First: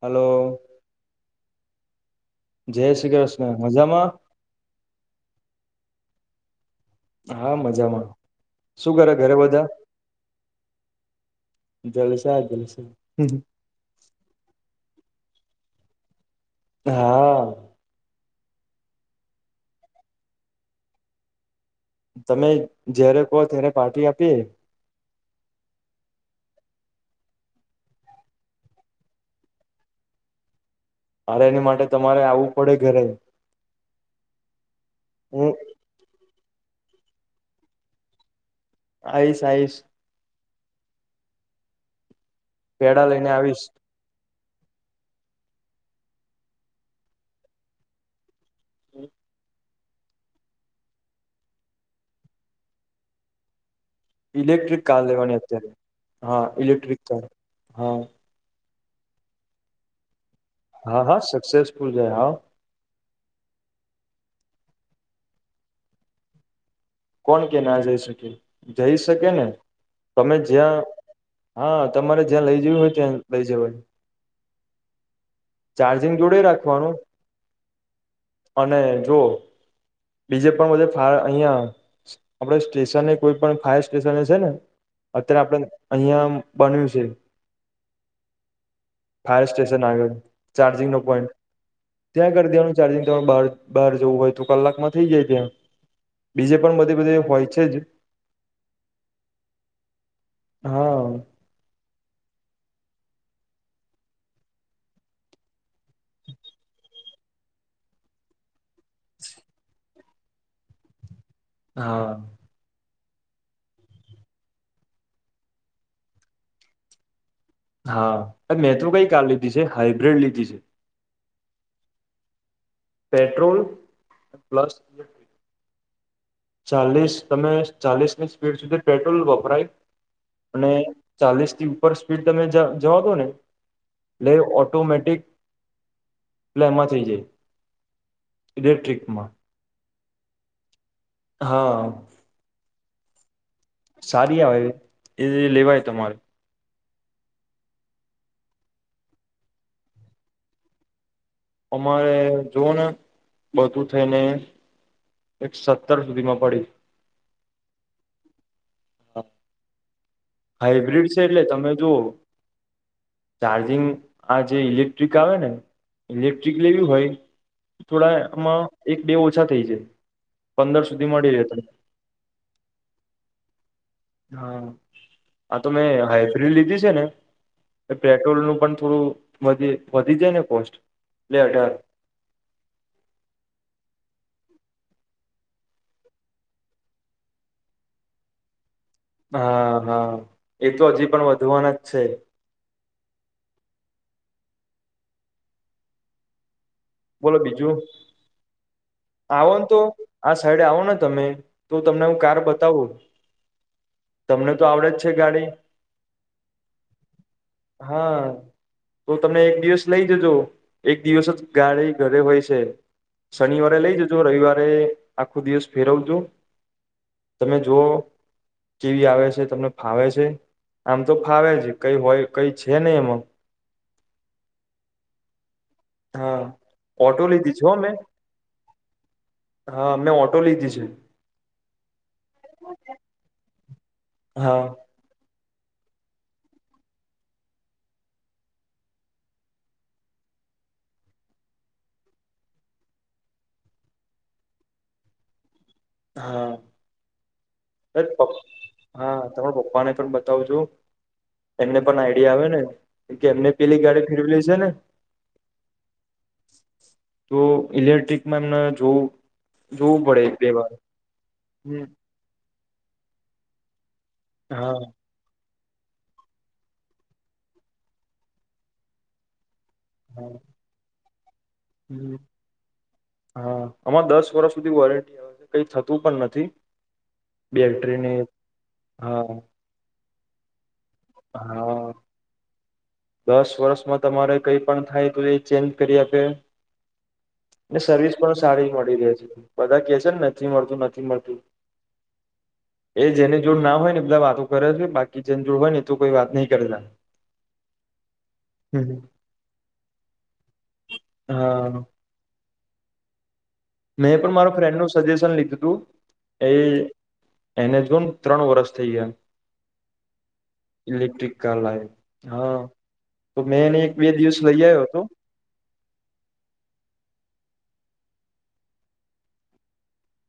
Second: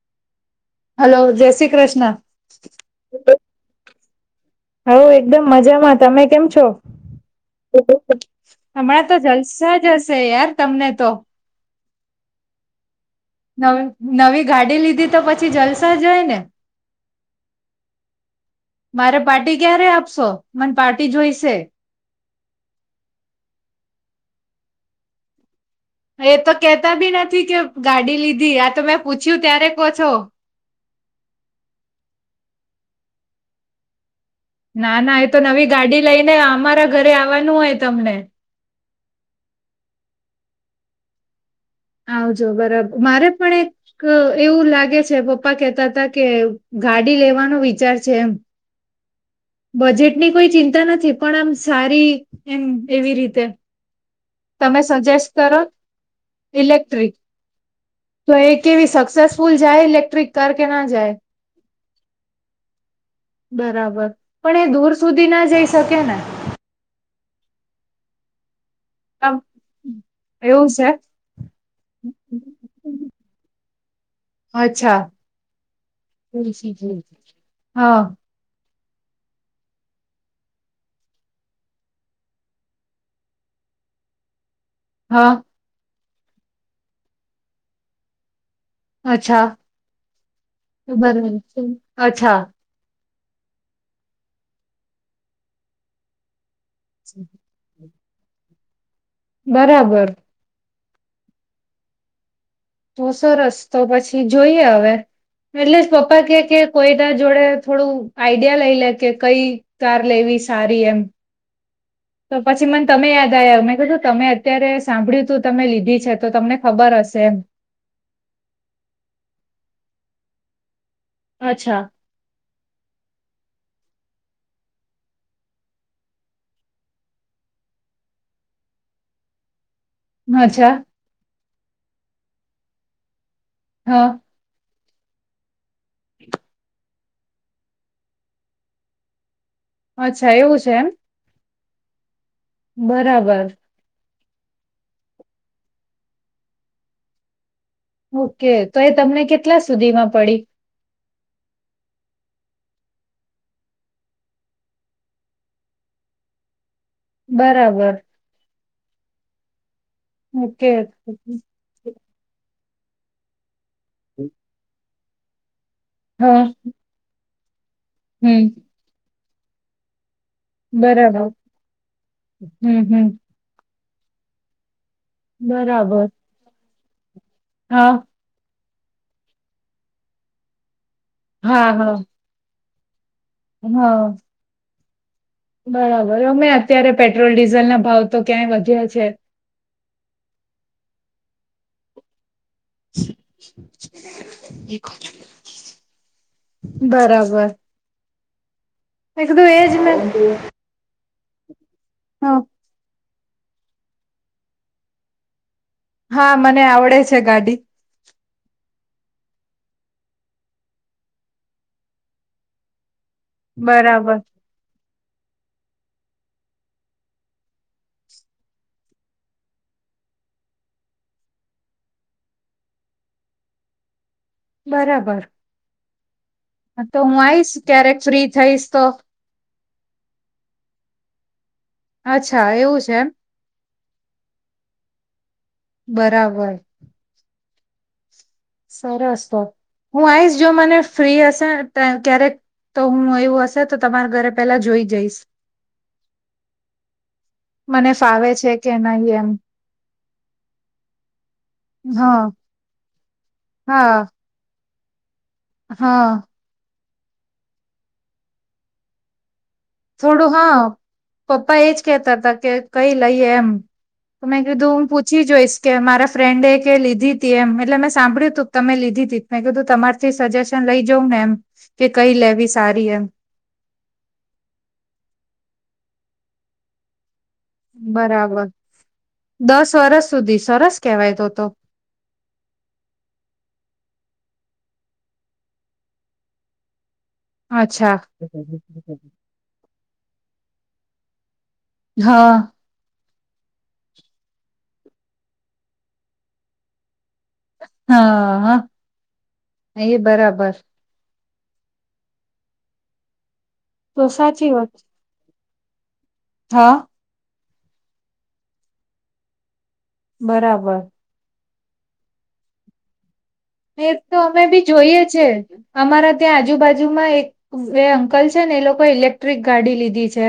Hello hello, જે શ્રી કૃષ્ણ. જે શ્રી કૃષ્ણ. મજામાં? હૌ, એકદમ મજામાં. તમે કેમ છો? હા મજામાં શું હમણાં કરે તો ઘરે બધા જલસા જ હશે યાર, તમને તો! જલસા, જલસા. નવી નવી ગાડી લીધી, તો પછી જલસા જ હોય ને! હા. મારે પાર્ટી ક્યારે આપશો? મને પાર્ટી જોઈશે. તમે જ્યારે કહો ત્યારે પાર્ટી આપીએ. એ તો કેતા બી નથી કે ગાડી લીધી. આ તો મેં પૂછ્યું ત્યારે કો છો. અરે એની માટે તમારે આવવું પડે ઘરે. ના ના, એ તો હું નવી ગાડી લઈને અમારા ઘરે આવવાનું હોય તમને. આઈશ, આઈશ. આવજો. બરાબર. પેડા મારે લઈને પણ આવીશ એક એવું લાગે છે પપ્પા કેહેતા હતા કે, ગાડી લેવાનો વિચાર છે એમ. હં. બજેટની કોઈ ચિંતા નથી, પણ આમ સારી એમ એવી રીતે. તમે ઇલેક્ટ્રિક કાર સજેસ્ટ લેવાની કરો. અત્યારે હા ઇલેક્ટ્રિક. કાર હા તો એક કેવી સક્સેસફુલ જાય ઇલેક્ટ્રિક? કાર કે ના હા, જાય હા. સક્સેસફુલ જાય હા. બરાબર. પણ એ દૂર સુધી ના જઈ શકે ને? કોણ કે ના જઈ શકે? જઈ શકે આમ ને! તમે એવું જ્યાં છે. હા, તમારે જ્યાં લઈ જવી હોય ત્યાં લઈ જવાય. અચ્છા. ચાર્જિંગ જોડે રાખવાનું હા અને, જો બીજે પણ બધે ફાય, અહિયાં, આપડે સ્ટેશને કોઈ પણ ફાયર સ્ટેશને છે ને હા અત્યારે આપડે અહિયાં બન્યું છે. અચ્છા ફાયર સ્ટેશન આગળ ચાર્જિંગનો પોઈન્ટ. બરાબર ત્યાં અચ્છા કરી દેવાનું ચાર્જિંગ. બાર બહાર જવું હોય, તો કલાકમાં થઇ જાય ત્યાં. બીજે પણ બધે બધી હોય છે જ બરાબર. હા. તો સરસ તો પછી જોઈએ હવે એટલે પપ્પા કે કે કોઈ. બધા જોડે થોડું આઈડિયા લઈ લે કે કઈ કાર લેવી સારી એમ. હા. તો પછી મને તમે યાદ આયા મેં કધું તમે અત્યારે સાંભળ્યું તું તમે લીધી છે તો તમને ખબર હશે એમ. હા મે તો કઈ કાર લીધી છે હાઈબ્રીડ લીધી છે. અચ્છા. Petrol plus. ચાલીસ તમે ચાલીસની સ્પીડ સુધી પેટ્રોલ વપરાય. અને અચ્છા ચાલીસ થી ઉપર સ્પીડ તમે જ જવા દો ને હા એટલે ઓ ટોમેટિક પ્લેમાં થઈ જાય ઇલેક્ટ્રિકમાં. અચ્છા એવું છે એમ. હા‌. બરાબર. સારી આવે, એ લેવાય તમારે. ઓ કે. તો એ તમને કેટલા સુધીમાં પડી? અમારે જોવો ને બધું થઈને એક સત્તર સુધી માં પડી. બરાબર. ઓકે હાઈબ્રિડ છે એટલે તમે જોવો. ચાર્જિંગ આ જે ઇલેક્ટ્રિક આવે ને હા ઇલેક્ટ્રિક લેવી હોય. થોડા હમ એમાં એક બે ઓછા થઇ જાય. પંદર સુધી બરાબર મળી રહે. હમ હમ હા આ તો બરાબર મેં હાઈબ્રીડ લીધી છે ને હા પેટ્રોલ નું પણ. થોડું વધી વધી જાય ને કોસ્ટ. એટલે હા અઢાર હા. હા. બરાબર અમે અત્યારે પેટ્રોલ ડીઝલ ના ભાવ તો ક્યાંય વધ્યા છે. હા હા એ તો હજી પણ વધવાના જ છે. એ ક. બોલો બીજું. મે કીધું આવો એજ તો ને આ સાઈડે આવો ને. તમે તો તમને હું કાર હા બતાવું તમને તો આવડે જ છે ગાડી. હા મને આવડે છે ગાડી. હા તો તમે એક દિવસ લઈ જજો એક દિવસ જ ગાડી ઘરે હોય છે. શનિવારે લઈ બરાબર જજો, રઇવારે આખો દિવસ ફેરવજો. તમે જોઓ, કેવી આવે છે, તમને ફાવે છે? આમ તો ફાવે જ. કઈ હોય, એવુ કઈ છે નહી એમાં. બરાબર. હા, તો હું ઓટો આવીશ લીધી છે હો મેં! ક્યારેક ફ્રી થઈશ તો હા, અમને ઓટો લીધી છે. અચ્છા એવું છે એમ‌? હા બરાબર. સરસ તો, હું આઈસ, જો મને ફ્રી હસે ને તે ક્યારેક. તો હું એવું હસે, તો તમારા ઘરે પેલા જોઈ જઈસ. હા. મને એટ ફાવે પપ, છે કે નહી હા, એમ તમારા પપ્પાને પણ બતાવજો. એમને પણ હા આઈડિયા આવે ને કે, એમને પેલી હા ગાડી ફેરવેલી છે ને. હા. તો ઈલેક્ટ્રિકમાં એમને જોવું, જોવું પડે થોડું એક બે હા વાર. પપ્પા એજ હમ કેહેતાતા કે કઈ લઈએ એમ, તો મેં કીધું હું હા પૂછી જોઈસ. કે મારા ફ્રેન્ડ એ કે લીધીતી એમ, એટલે મેં સાંભળ્યું તુંક તમે લીધીતી મેં કીધું તમારથી સજેશન લઈ જઉં ને એમ. કે કઈ હ લેવી સારી એમ હા, આમાં દસ વરસ ની વોરંટ, કઈ થતું પણ નથી. બેટરીને બરાબર હા દસ વરસ સુધી સરસ કહેવાય તો તો હા દસ વર્ષમાં તમારે કઈ પણ થાય તો એ ચેન્જ કરી આપે ને અચ્છા સર્વિસ પણ સારી મળી રહે છે બધા કે છે ને નથી મળતું નથી મળતું. હા. એ જેની જોડ ના હોય ને બધા વાતો કરે છે બાકી જેની જોડ હોય ને એ તો કોઈ વાત નહી કરતા. હા-હા એ બરાબર. હા. તો મેં પણ માર સાચી વાત ફ્રેન્ડનું સજેશન લીધું હતું એ હા એને જ જો ત્રણ વરષ થઈ ગયા. બરાબર. કાલ લાઈ હા. તો મેં એને એ એક બે તો દિવસ અમે લઈ બી આવ્યો જોઈએ હતો છે. અમારા ત્યાં આજુબાજુમાં એક એ અંકલ છે ને, એ લોકો ઇલેક્ટ્રિક ગાડી લીધી છે,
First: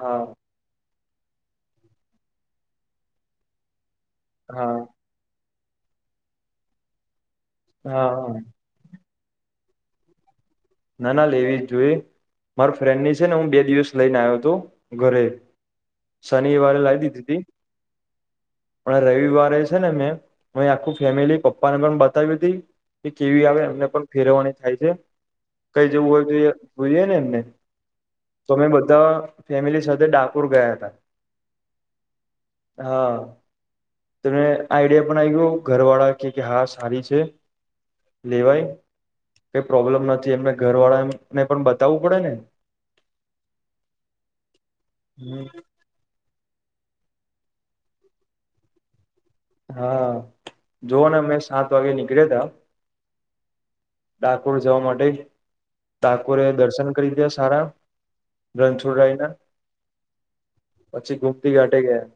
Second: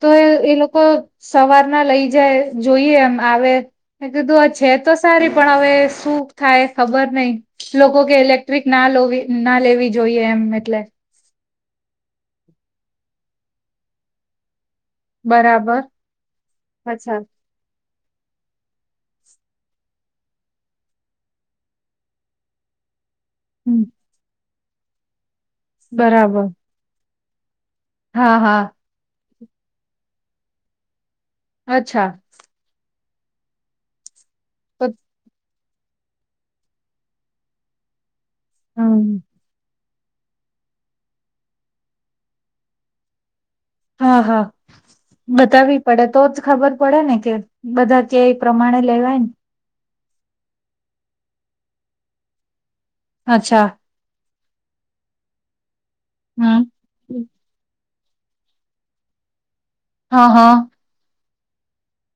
તો એ એ લોકો સવારના લઈ જાય, જોઈએ, એમ આવે, મે કીધું છે હા તો સારી પણ હવે સુ થાય ખબર નહી લોકો હા કે હા ઇલેક્ટ્રિક ના લોવી ના લેવી જોઈએ એમ ને. ના ના લેવી જ જોઈએ માર ફ્રેન્ડ ની છે ને હું બે દિવસ લઈને આયોતો ઘરે બરાબર શનિવારે લાઈ અચ્છા દીધીતી. પણ રવિવારે છે ને મેં, મેં આખું ફેમિલી પપ્પાને પણ બતાવી તી. એ કેવી આવે હમ, એમને પણ ફેરવવાની થાય છે કઈ જેવું હોય તો બરાબર એ જોઈએ ને એમને! હા હા તોમે બધા ફેમિલી સાથે ડાકોર ગયા હતા. અચ્છા. હા, તમને આઈડિયા પણ આવી ગઓ ઘર વાળા કે કે હા સારી છે લેવાય હમ, કઈ પ્રોબ્લમ નથી. હજી એમને એમને ઘર વાળાને પણ બતાવવું પડે ને. હા-હા હમ બતાવી પડે તો જ ખબર પડે ને કે બધા કેય પ્રમાણે લેવાયને. હા જોવ ને મેં સાત વાગે નીકળ્યા તા અચ્છા. ડાકોર જવા માટે ડાકોરે હમ દર્શન કરી લીદ્યા સારા. રણછોડ રાયના. હા-હા. હલ્દીથી ઘાટેે ગયા.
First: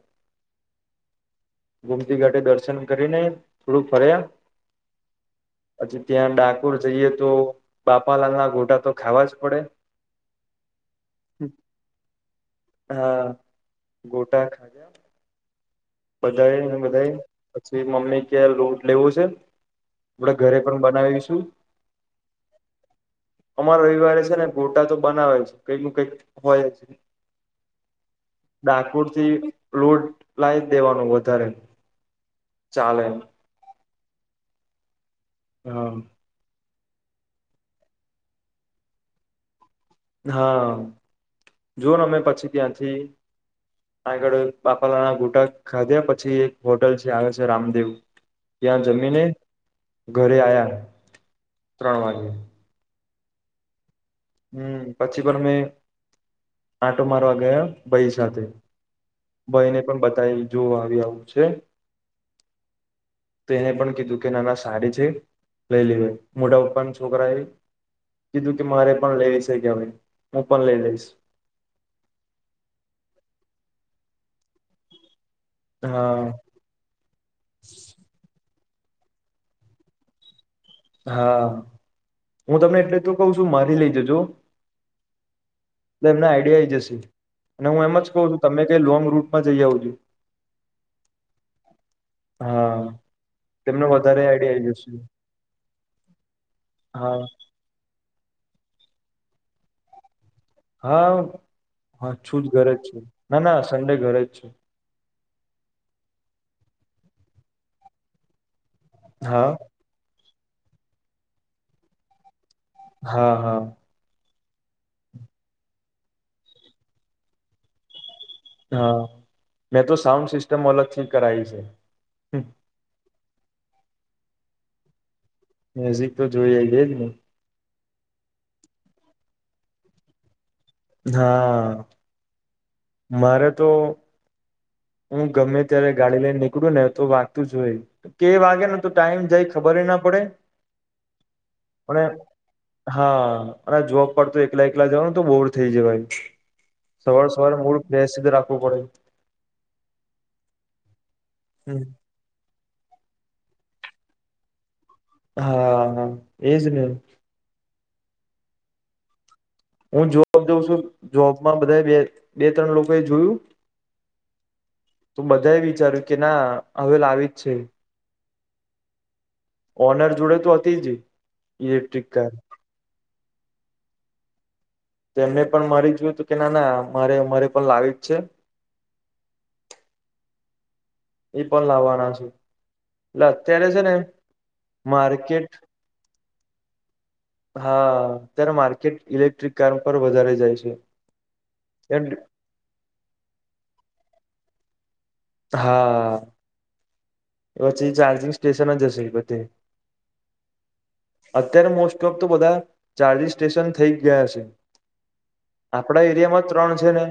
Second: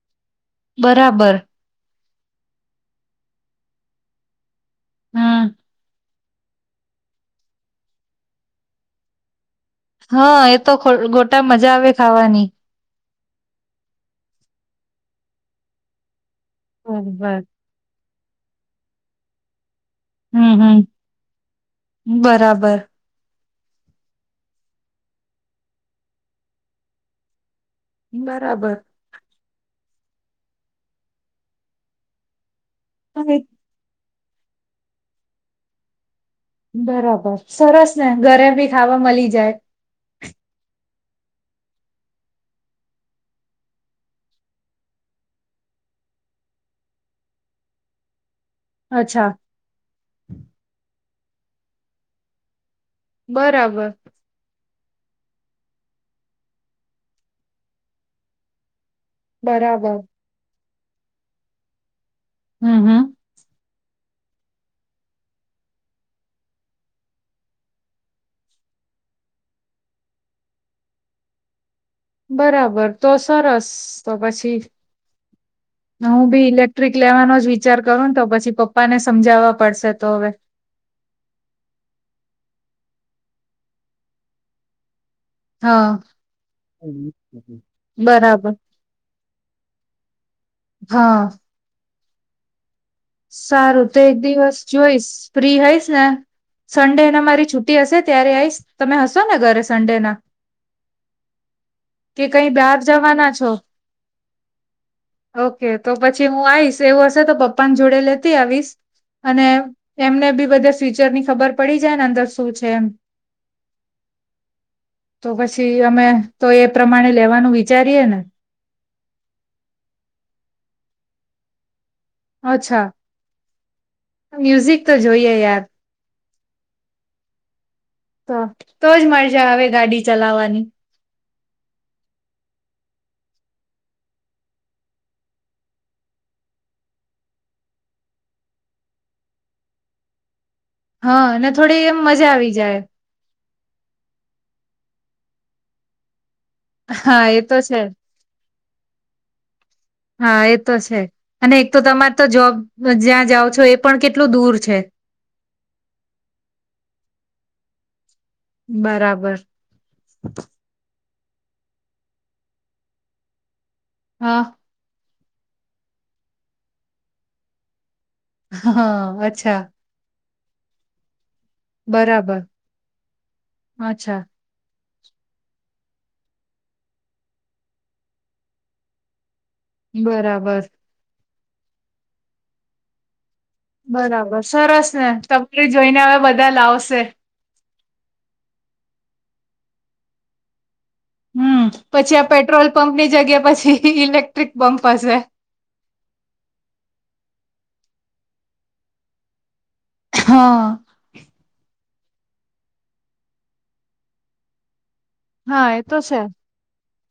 બરાબર. ગુમતી ઘાટે દર્શન કરીને થોડુંક હમ ફર્યા પછી ત્યાં ડાક ડાકોર જઈએ તો બાપાલાલ ના ઘોટા તો ખાવા જ પડે. હા એતો ગોટા મજા આવે ખાવાની. હા ગોટા બધા ને બધા બરોબર પછી મમ્મી ક્યાં લોટ લેવો છે. આપડે હમ ઘરે હમ પણ બનાવીશું. બરાબર અમાર રવિવારે છે ને ગોટા તો બનાવે છે કંઈક નું કઈક હોય. બરાબર ડાકોર થી લોટ લાય દેવાનું વધારે ચાલે. હા. બરાબર સરસ ને ઘરે ભી ખાવા મળી જાય. હા જોઓને અમે પછી ત્યાંથી આ આગળ બાપાલાના ગુટા ખાધ્યા પછી એક હોટલ છે આવે છે રામદેવ ત્યાં જમીને અચ્છા ઘરે આયા ત્રણ વાગે બરાબર. હમ્મ પછી પણ મેં આટો મારવા ગયા ભાઈ સાથે ભયને બરાબર પણ બતાવી જોવ આવી આવું છે. હમ હમ તે એને પણ કીધું નાન સારી છે લઈ લે મોટા પપ્પાના છોકરાએ કીધું કે મારે પણ લેવી છે કે હવે હું પણ લઈ લઈશ બરાબર તો સરસ તો પછી હું ભી હા ઇલેક્ટ્રિક લેવાનો જ વિચાર કરુંને તો પછી પ પ્પા ને સમજાવવા પડશે તો હવે. હા હું તમને એટલે તો કઉ છું મારી લઈ જજો હા લે એમના આઈડિયા આઈ જશે અને હું એમ જ કહું છું બરાબર તમે કઈ લોંગ રૂટમાં જઈ આવ જો હા. હા. તેમને સારું તો એક વધારે દિવસ આઈડિયા આવી જશે જોઈશ ફ્રી હઈશ ને સન્ડે ના હા મારી છુટી હશે ત્યારે આઈશ તમે હશો ને ઘરે સન્ડે ના હા હા કે છું જ કઈ ઘરે બહાર જ છું જવાના ના છો ના સંડે ઘરે જ છે. ઓકે તો પછી હું આવીશ એવું હશે તો પપ્પાની જોડે લેતી આવીશ. અને હા એમને બી બધા ફ્યુચર ની ખબર પડી જાય ને અંદર શું છે એમ હા હા. તો પછી અમે તો એ પ્રમાણે લેવાનું વિચારીએ ને હા મેં તો સાઉન્ડ સિસ્ટમ અલગથી કરાઈ છે. અચ્છા મ્યુઝિક તો જોઈએ યાર મ્યુઝિક તો જોઈજ એજને તો તો જ મજા આવે ગાડી ચલાવાની. હા મારે તો હું ગમે ત્યારે ગાડી લઈને નીકળું ને તો વાગતું જ હોય કે વાગે ને તો ટાઈમ જાય ખબર ના પડે હા અને થોડી એમ મજા આવી જાય હા જોબ પર જવાનું તો બોર થઈ જવાય હા સવાર એ સવાર તો છે મૂડ ફ્રેશ રાખવુ પડે. હા એ તો છે અને એક તો તમારે તો જોબ જ્યાં જાઓ છો એ પણ કેટલું દૂર છે. હા હા એજ ને બરાબર. હું જોબ જોઉં છું જોબમાં બધા બે બે ત્રણ લોકો એ જોયું હા. તો બધા એ વિચાર્યું કે ના હવે લાવી જ છે. હા અચ્છા. ઓનર જોડે તો હતી જ ઇલેક્ટ્રિક કાર બરાબર અચ્છા. એને પણ મારી જોયું તું કે ના ના મારે અરે પણ લાવી જ છે. બરાબર. એ પણ લાવવાના છે. એટલે અત્યારે છે ને બરાબર સરસ ને માર્કેટ તમને જોઈને હવે બધા લાવશે. હા ત્યારે માર્કેટ ઇલેક્ટ્રિક કાર પર વધારે જાય છે. હમ્મ એમ પછી આ પેટ્રોલ પંપ ની જગ્યા પછી ઇલેક્ટ્રિક પંપ હશે. હા પછી ચાર્જિંગ સ્ટેશન જ હશે બધી હા અત્યારે મોસ્ટ ઓફ તો બધા ચાર્જિ સ્ટેશન થઈ ગયા છે હા એ તો આપડા છે એરિયામાં ત્રણ છે ને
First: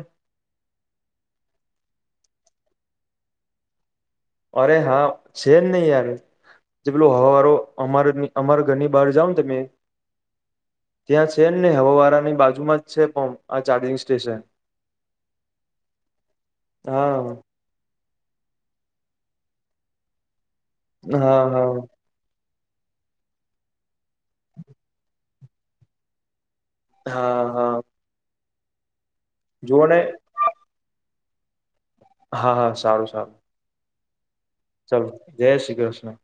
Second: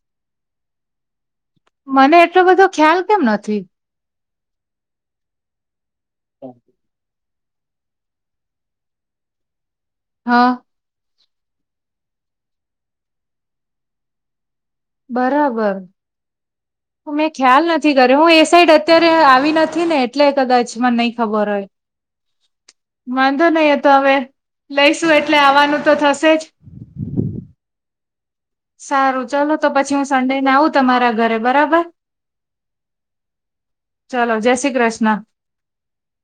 મને એટલો બધો ખ્યાલ કેમ નથી અરે હા છે જ નહી યાર જે પેલું હ અમારે અમારે ઘરની બહાર જાાવ ને તમે હા ત્યાં છે ને હવા વાળાની બાજુમાં જ છે પણમ્પ આ ચાર્જિંગ સ્ટેશન બરાબર હું મેં હા ખ્યાલ નથી કરે હું એ સાઈડ અત્યારે આવી નથી ને એટલે કદાચમાં નહી હા ખબર હા હોય વાંધો નહી હતો હવે લઈશું એટલે આવવાનું તો થશે જ હા હા સારું ચાલો તો જુઓ પછી ને હું સંડે ને આવું તમારા ઘરે બરાબર હા હા સારું સારું ચાલો જ ચાલો જય શ્રી કૃષ્ણ